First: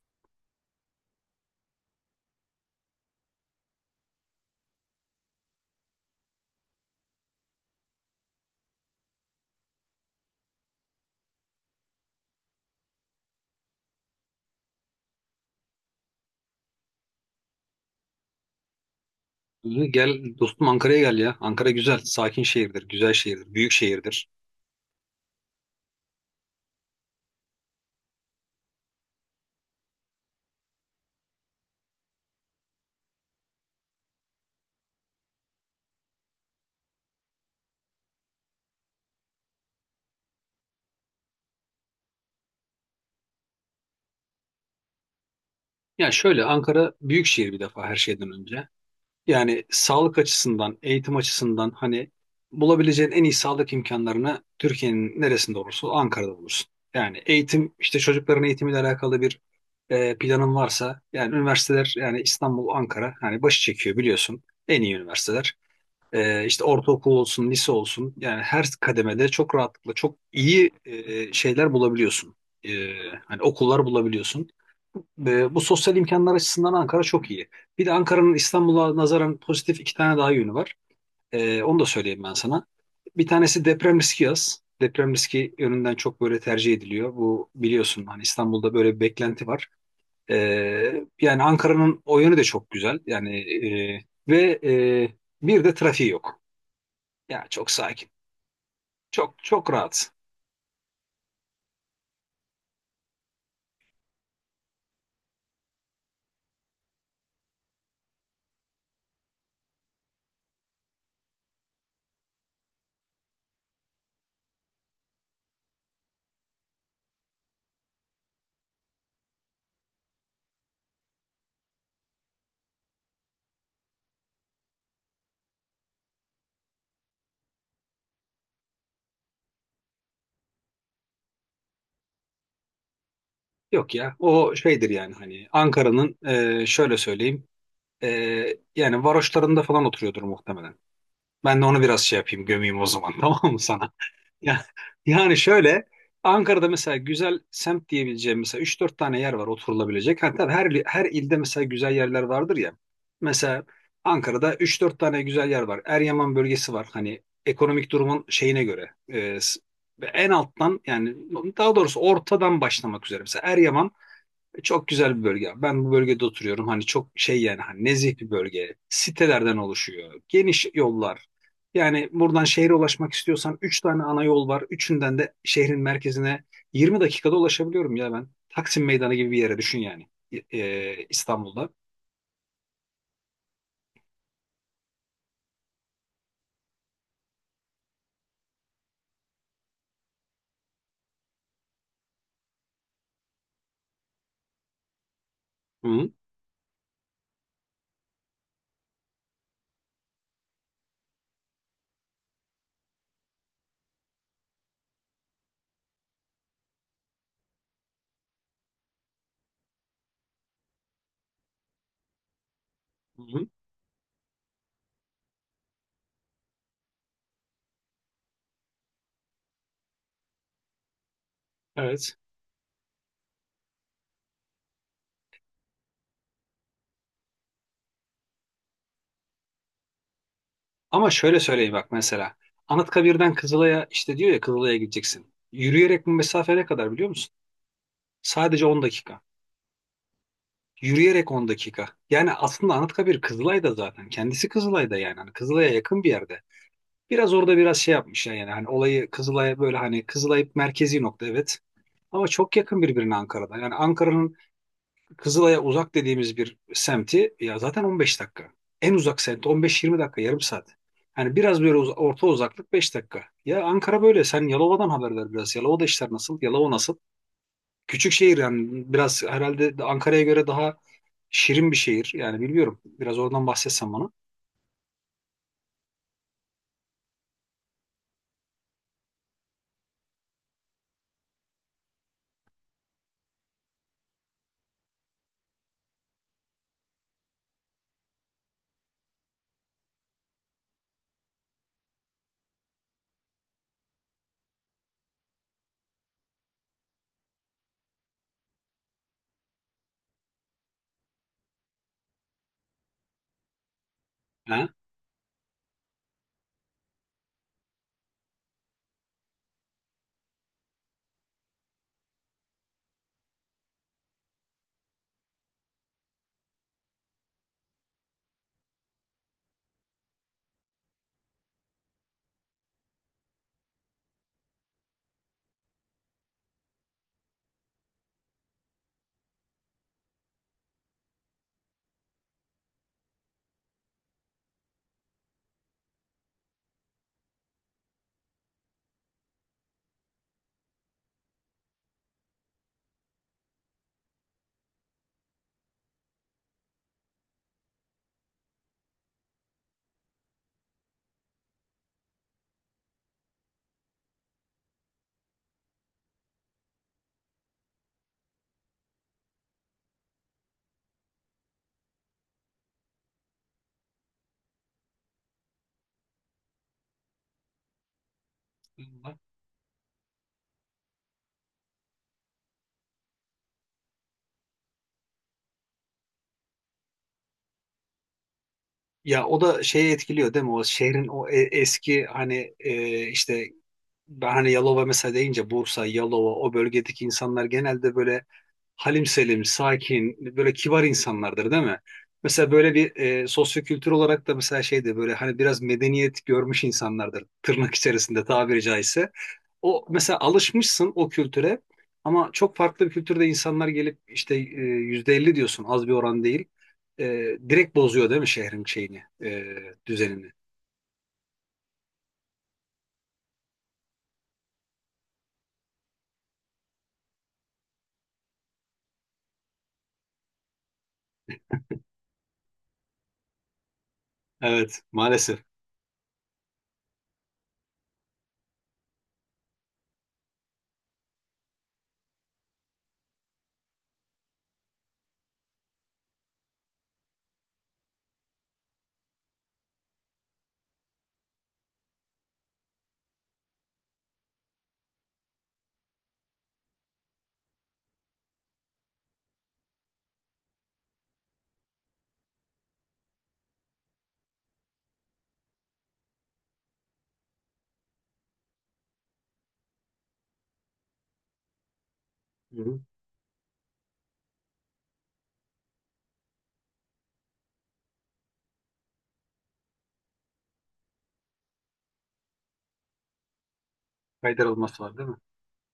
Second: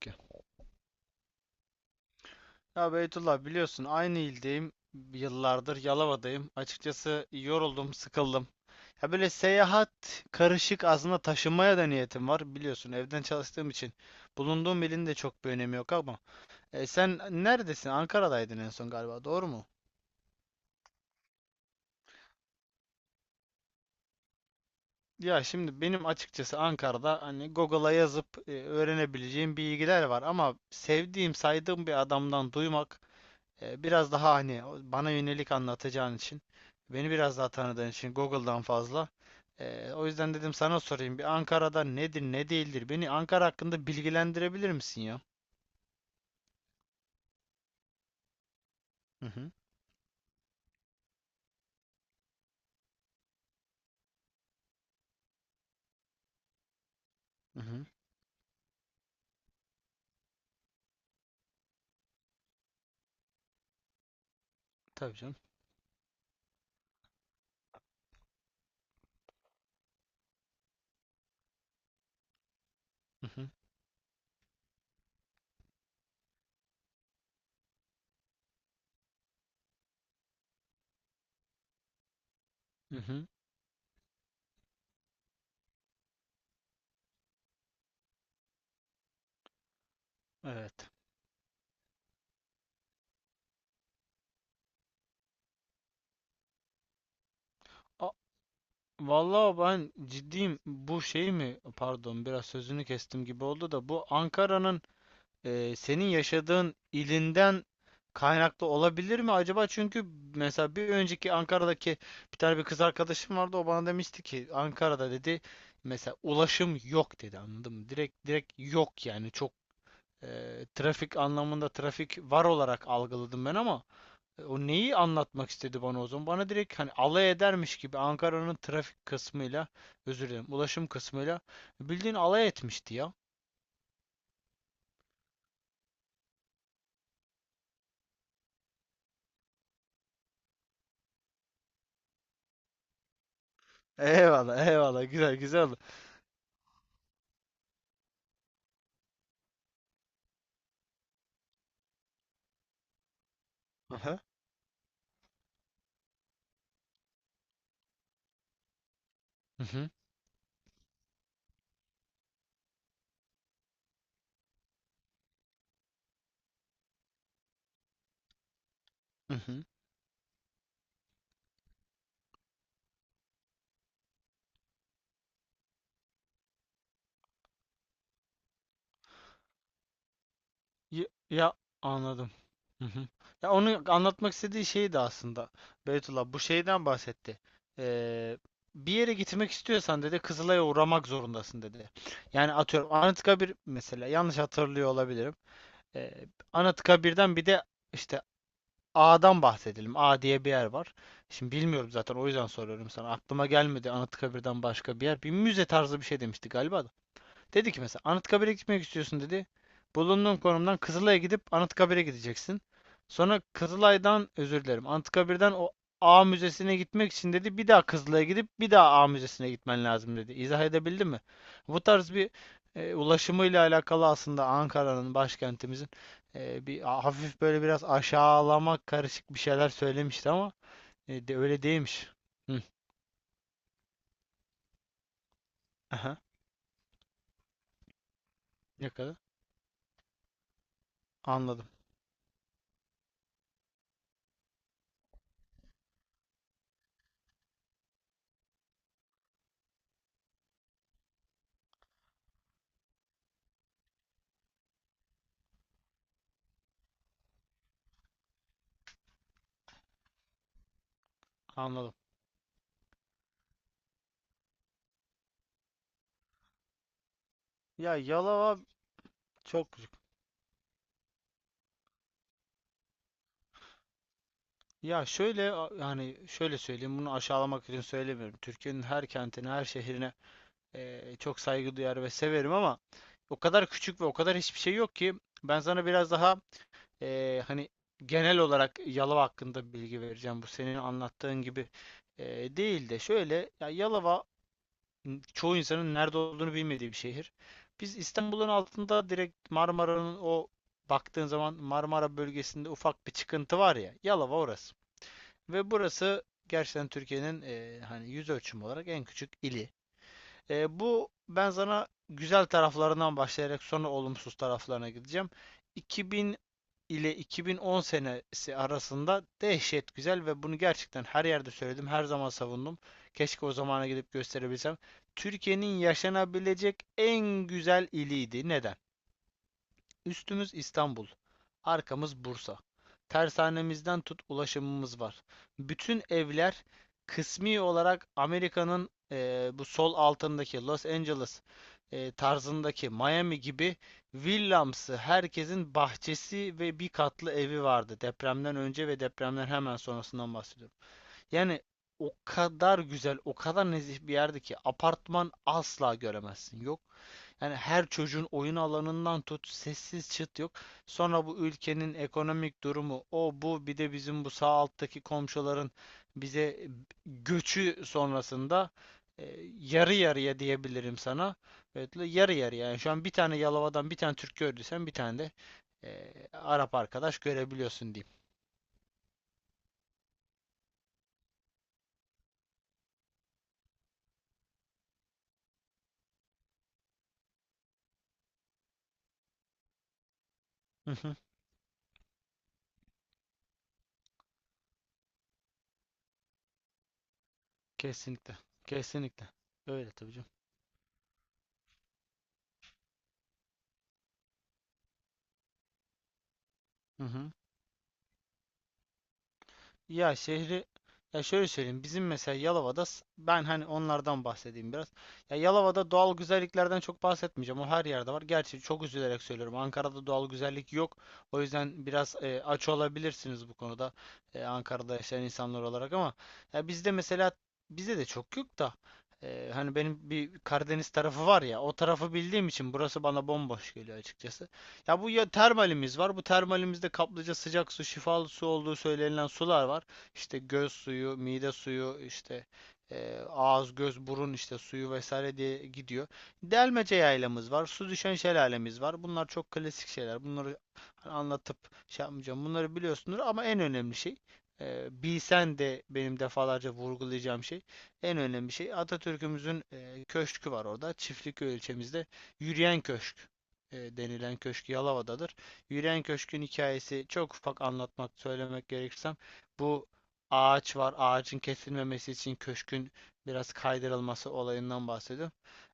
Ki. Ya Beytullah biliyorsun aynı ildeyim. Yıllardır Yalova'dayım. Açıkçası yoruldum, sıkıldım. Ya böyle seyahat karışık aslında taşınmaya da niyetim var. Biliyorsun evden çalıştığım için bulunduğum ilin de çok bir önemi yok ama. Sen neredesin? Ankara'daydın en son galiba, doğru mu? Gel dostum Ankara'ya gel ya. Ankara güzel, sakin şehirdir, güzel şehirdir, büyük şehirdir. Ya şimdi benim açıkçası Ankara'da hani Google'a yazıp öğrenebileceğim bilgiler var ama sevdiğim, saydığım bir adamdan duymak. Biraz daha hani bana yönelik anlatacağın için, beni biraz daha tanıdığın için Google'dan fazla. O yüzden dedim sana sorayım. Bir Ankara'da nedir, ne değildir? Beni Ankara hakkında bilgilendirebilir misin ya? Ya şöyle Ankara büyük şehir bir defa her şeyden önce. Hı hı. Yani sağlık açısından, eğitim açısından hani bulabileceğin en iyi sağlık imkanlarını Türkiye'nin neresinde olursa ol, Ankara'da bulursun. Yani Hı eğitim hı. işte çocukların eğitimiyle alakalı bir planın varsa yani üniversiteler yani İstanbul, Ankara hani başı çekiyor biliyorsun en iyi Tabii canım. üniversiteler. İşte ortaokul olsun, lise olsun yani her kademede çok rahatlıkla çok iyi şeyler bulabiliyorsun. Ee, Hı Hani hı. okullar bulabiliyorsun. Bu sosyal imkanlar açısından Ankara çok iyi. Bir de Ankara'nın İstanbul'a nazaran pozitif iki tane daha yönü var. Onu da söyleyeyim ben sana. Hı Bir hı. tanesi deprem riski az. Deprem riski yönünden çok böyle tercih ediliyor. Bu biliyorsun hani İstanbul'da böyle bir beklenti var. Evet. Yani Ankara'nın o yönü de çok güzel. Yani ve bir de trafiği yok. Ya çok sakin. A- Çok Vallahi çok ben rahat. ciddiyim. Bu şey mi? Pardon, biraz sözünü kestim gibi oldu da bu Ankara'nın senin yaşadığın ilinden kaynaklı olabilir mi acaba? Çünkü mesela bir önceki Ankara'daki bir tane bir kız arkadaşım vardı. O bana demişti ki Ankara'da dedi mesela ulaşım yok dedi anladın mı? Direkt direkt yok yani çok trafik anlamında trafik var olarak algıladım ben ama o neyi anlatmak istedi bana o zaman? Bana direkt hani alay edermiş gibi Ankara'nın trafik kısmıyla özür dilerim ulaşım kısmıyla bildiğin alay etmişti ya. Yok ya. O şeydir yani hani Ankara'nın şöyle söyleyeyim e, yani varoşlarında falan oturuyordur muhtemelen. Ben de onu biraz şey yapayım gömeyim o zaman tamam mı sana? Ya, Eyvallah eyvallah, yani güzel güzel. şöyle Ankara'da mesela güzel semt diyebileceğim mesela üç dört tane yer var oturulabilecek. Hatta her ilde mesela güzel yerler vardır ya. Mesela Ankara'da üç dört tane güzel yer var. Eryaman bölgesi var. Hani ekonomik durumun şeyine göre. Hı hı. Ve en alttan yani daha doğrusu ortadan başlamak üzere. Mesela Eryaman çok güzel bir bölge. Ben bu bölgede oturuyorum. Hani çok şey yani hani nezih bir bölge. Hı Sitelerden hı. oluşuyor. Geniş yollar. Yani buradan şehre ulaşmak istiyorsan 3 tane ana yol var. Üçünden de şehrin merkezine 20 dakikada ulaşabiliyorum ya ben. Taksim Meydanı gibi bir yere düşün yani Ya, ya İstanbul'da. anladım. Hı hı. Ya onu anlatmak istediği şeydi aslında. Beytullah bu şeyden bahsetti. Ee, Bir yere gitmek istiyorsan dedi Kızılay'a uğramak zorundasın dedi. Yani atıyorum Anıtkabir mesela, yanlış hatırlıyor olabilirim. Hı hı. Ee, Anıtkabir'den bir de işte A'dan bahsedelim. A diye bir yer var. Şimdi bilmiyorum zaten, o yüzden soruyorum sana. Aklıma gelmedi Anıtkabir'den başka bir yer. Bir müze tarzı bir şey demişti galiba da. Dedi ki mesela Anıtkabir'e gitmek istiyorsun dedi. Bulunduğun konumdan Kızılay'a gidip Anıtkabir'e gideceksin. Hı Sonra hı. Kızılay'dan özür dilerim. Anıtkabir'den o A Müzesi'ne gitmek için dedi bir daha Kızılay'a gidip bir daha A Müzesi'ne gitmen lazım dedi. İzah edebildim mi? Bu tarz Evet. bir ulaşımıyla alakalı aslında Ankara'nın, başkentimizin, bir hafif böyle biraz aşağılama karışık bir şeyler söylemişti ama Ama de şöyle öyle söyleyeyim bak değilmiş. mesela. Hı. Anıtkabir'den Kızılay'a işte diyor ya Kızılay'a gideceksin. Yürüyerek bu Aha. mesafe ne kadar biliyor musun? Sadece 10 Ne kadar? dakika. Yürüyerek 10 Anladım. dakika. Yani aslında Anıtkabir Kızılay'da zaten. Kendisi Kızılay'da yani. Hani Kızılay'a yakın bir yerde. Biraz orada biraz şey yapmışlar yani. Hani olayı Kızılay'a böyle hani Kızılay merkezi nokta evet. Ama çok yakın birbirine Ankara'da. Yani Ankara'nın Kızılay'a uzak dediğimiz bir semti ya zaten 15 dakika. En uzak semt 15-20 dakika yarım saat. Yani biraz böyle Anladım. Orta uzaklık 5 dakika. Ya Ankara böyle. Sen Yalova'dan haber ver biraz. Yalova'da işler nasıl? Yalova nasıl? Ya Küçük şehir Yalova yani biraz çok. herhalde Ankara'ya göre daha şirin bir şehir. Yani bilmiyorum. Biraz oradan bahsetsen bana. Ya şöyle, yani şöyle söyleyeyim, bunu aşağılamak için söylemiyorum. Türkiye'nin her kentine, her şehrine çok saygı duyar ve severim ama o kadar küçük ve o kadar hiçbir şey yok ki ben sana biraz daha hani genel olarak Yalova hakkında bilgi vereceğim. Bu senin anlattığın gibi değil de, şöyle, ya Yalova çoğu insanın nerede olduğunu bilmediği bir şehir. Biz İstanbul'un altında direkt Marmara'nın o, baktığın zaman Marmara bölgesinde ufak bir çıkıntı var ya, Yalova Ha? orası. Ve burası gerçekten Türkiye'nin hani yüz ölçümü olarak en küçük ili. Bu, ben sana güzel taraflarından başlayarak sonra olumsuz taraflarına gideceğim. 2000 ile 2010 senesi arasında dehşet güzel ve bunu gerçekten her yerde söyledim, her zaman savundum. Keşke o zamana gidip gösterebilsem. Türkiye'nin yaşanabilecek en güzel iliydi. Neden? Üstümüz İstanbul, arkamız Bursa. Tersanemizden tut, ulaşımımız var. Bütün evler kısmi olarak Amerika'nın bu sol altındaki Los Angeles tarzındaki Miami gibi villamsı, herkesin bahçesi ve bir katlı evi vardı. Depremden önce ve depremden hemen sonrasından bahsediyorum. Yani o kadar güzel, o kadar nezih bir yerdi ki apartman asla göremezsin. Yok yani, her çocuğun oyun alanından tut, sessiz, çıt yok. Sonra bu ülkenin ekonomik durumu, o bu, bir de bizim bu sağ alttaki komşuların bize göçü sonrasında yarı yarıya diyebilirim sana. Evet, yarı yarıya. Yani şu an bir tane Yalova'dan bir tane Türk gördüysen bir tane de Arap arkadaş görebiliyorsun diyeyim. Ya o da şeyi etkiliyor değil mi? O şehrin o eski hani işte ben hani Yalova mesela deyince Bursa, Yalova o bölgedeki insanlar genelde böyle halim selim, sakin, böyle kibar Hı hı, insanlardır değil mi? Mesela böyle bir sosyokültür olarak da mesela şeydi böyle hani biraz medeniyet görmüş insanlardır tırnak içerisinde kesinlikle. tabiri caizse. Kesinlikle. O Öyle tabii mesela canım. alışmışsın o kültüre ama çok farklı bir kültürde insanlar gelip işte %50 diyorsun az bir oran değil. E, Hı hı. Direkt bozuyor değil mi şehrin şeyini, Ya düzenini? şehri, ya şöyle söyleyeyim, bizim mesela Yalova'da ben hani onlardan bahsedeyim biraz. Ya Yalova'da doğal güzelliklerden çok bahsetmeyeceğim. O her yerde var. Gerçi çok üzülerek söylüyorum, Ankara'da doğal güzellik yok. O yüzden biraz aç olabilirsiniz bu konuda, Evet Ankara'da yaşayan maalesef. insanlar olarak, ama ya bizde mesela, bizde de çok yok da hani benim bir Karadeniz tarafı var ya, o tarafı bildiğim için burası bana bomboş geliyor açıkçası. Ya bu, ya termalimiz var. Bu termalimizde kaplıca, sıcak su, şifalı su olduğu söylenilen sular var. İşte göz suyu, mide suyu, işte ağız, göz, burun işte suyu vesaire diye gidiyor. Delmece yaylamız var. Su düşen şelalemiz var. Bunlar çok klasik şeyler. Bunları hani anlatıp şey yapmayacağım. Bunları biliyorsunuz ama en önemli şey, bilsen de benim defalarca vurgulayacağım şey, en önemli şey Atatürk'ümüzün köşkü var orada. Çiftlikköy ilçemizde Hı hı. yürüyen köşk denilen köşk Yalova'dadır. Yürüyen Köşk'ün hikayesi, çok ufak anlatmak, söylemek gerekirsem, bu ağaç var. Ağacın kesilmemesi için köşkün biraz kaydırılması Kaydırılması olayından var değil mi? bahsediyorum.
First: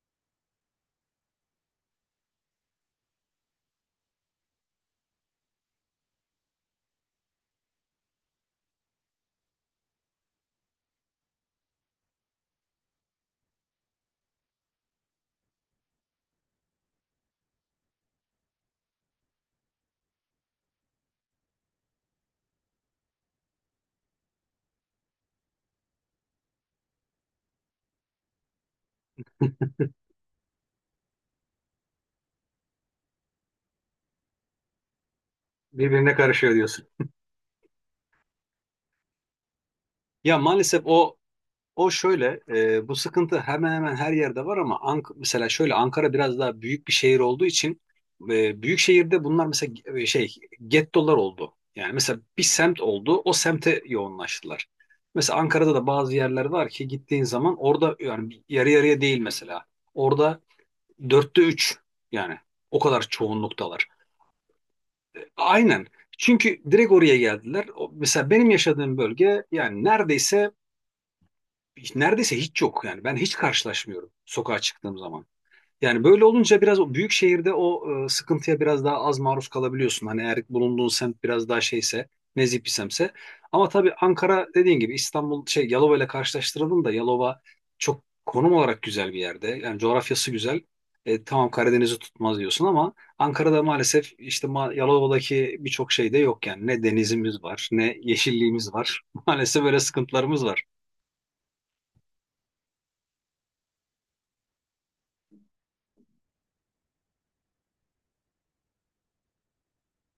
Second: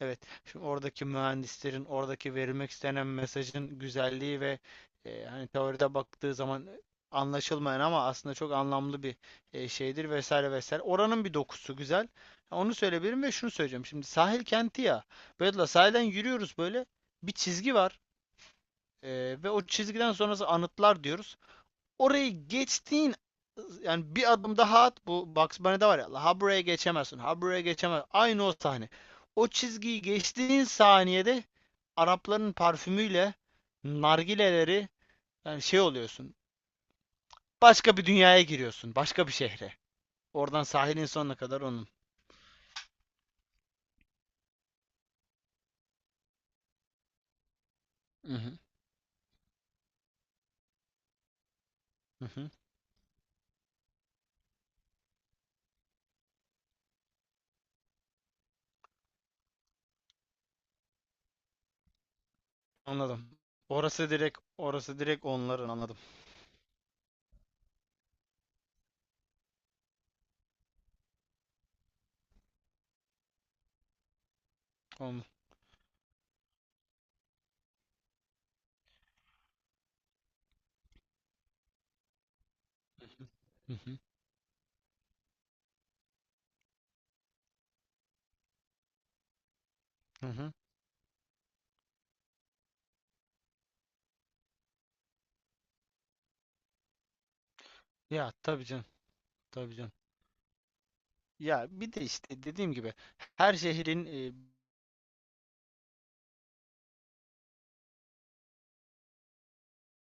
Evet, şimdi oradaki mühendislerin, oradaki verilmek istenen mesajın güzelliği ve hani teoride baktığı zaman anlaşılmayan ama aslında çok anlamlı bir şeydir vesaire vesaire. Oranın bir dokusu güzel. Onu söyleyebilirim ve şunu söyleyeceğim. Şimdi sahil kenti ya. Böyle la sahilden yürüyoruz, böyle bir çizgi var e, ve o çizgiden sonrası anıtlar diyoruz. Orayı geçtiğin, yani bir adım daha at, bu Bugs Bunny'de var ya, ha buraya geçemezsin ha buraya geçemez, aynı o sahne. O çizgiyi geçtiğin saniyede Arapların parfümüyle nargileleri, yani şey Birbirine oluyorsun. karışıyor diyorsun. Başka bir dünyaya giriyorsun. Başka bir şehre. Ya Oradan maalesef sahilin o sonuna kadar onun. o şöyle bu sıkıntı hemen hemen her yerde var ama mesela şöyle Ankara biraz daha büyük bir şehir olduğu için Hı hı. Büyük şehirde bunlar mesela şey gettolar oldu. Yani mesela Hı bir hı. semt oldu o semte yoğunlaştılar. Mesela Ankara'da da bazı yerler var ki gittiğin zaman orada yani yarı yarıya değil mesela. Orada 3/4 yani o kadar Anladım. çoğunluktalar. Orası direkt, orası direkt onların, Aynen. anladım. Çünkü direkt oraya geldiler. Mesela benim yaşadığım bölge yani neredeyse hiç yok yani ben hiç karşılaşmıyorum sokağa çıktığım Tamam. zaman. Yani böyle olunca biraz o büyük şehirde o sıkıntıya biraz daha az maruz kalabiliyorsun. Hani eğer bulunduğun semt biraz daha şeyse, nezih bir semtse. Ama Hı tabii hı. Ankara dediğin gibi İstanbul şey Yalova ile karşılaştıralım da Yalova çok konum olarak güzel bir yerde. Yani Hı coğrafyası hı. güzel. Tamam Karadeniz'i tutmaz diyorsun ama Ankara'da maalesef işte Yalova'daki birçok şey de yok yani. Ne denizimiz var, ne Ya tabii yeşilliğimiz canım. var. Maalesef Tabii böyle canım. sıkıntılarımız var. Ya bir de işte dediğim gibi, her şehrin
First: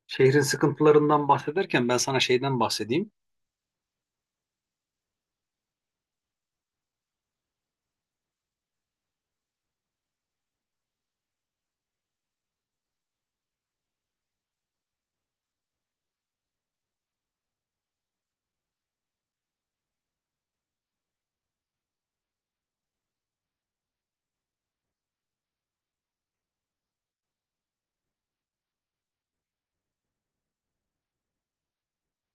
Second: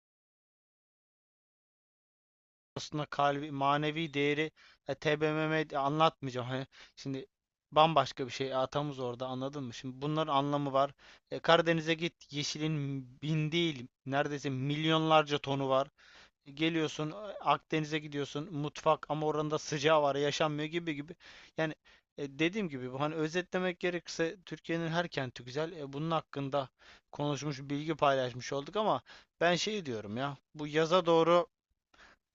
Şehrin sıkıntılarından bahsederken ben sana şeyden aslında bahsedeyim. kalbi, manevi değeri, TBMM de anlatmayacağım. Hani şimdi bambaşka bir şey, atamız orada, anladın mı? Şimdi bunların anlamı var. Karadeniz'e git, yeşilin bin değil neredeyse milyonlarca tonu var. Geliyorsun Akdeniz'e gidiyorsun, mutfak, ama oranın da sıcağı var, yaşanmıyor gibi gibi. Yani dediğim gibi, bu hani özetlemek gerekirse, Türkiye'nin her kenti güzel. Bunun hakkında konuşmuş, bilgi paylaşmış olduk ama ben şey diyorum ya, bu yaza doğru,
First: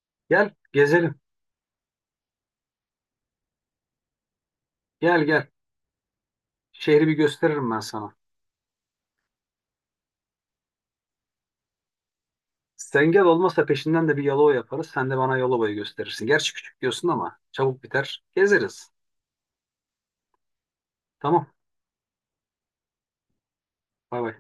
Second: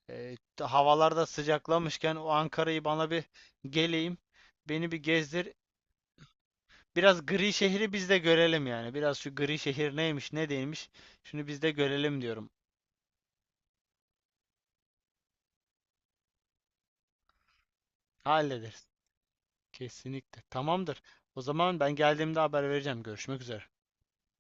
Gel gezelim. havalarda sıcaklamışken o Ankara'yı bana bir, geleyim, beni bir Gel gel. gezdir. Şehri bir Biraz gri gösteririm ben şehri biz sana. de görelim yani. Biraz şu gri şehir neymiş ne değilmiş, şunu biz de görelim diyorum. Sen gel olmazsa peşinden de bir Yalova yaparız. Sen de bana Yalova'yı gösterirsin. Gerçi küçük diyorsun ama çabuk biter. Hallederiz. Gezeriz. Kesinlikle. Tamamdır. O Tamam. zaman ben geldiğimde haber vereceğim. Görüşmek üzere. Bay bay.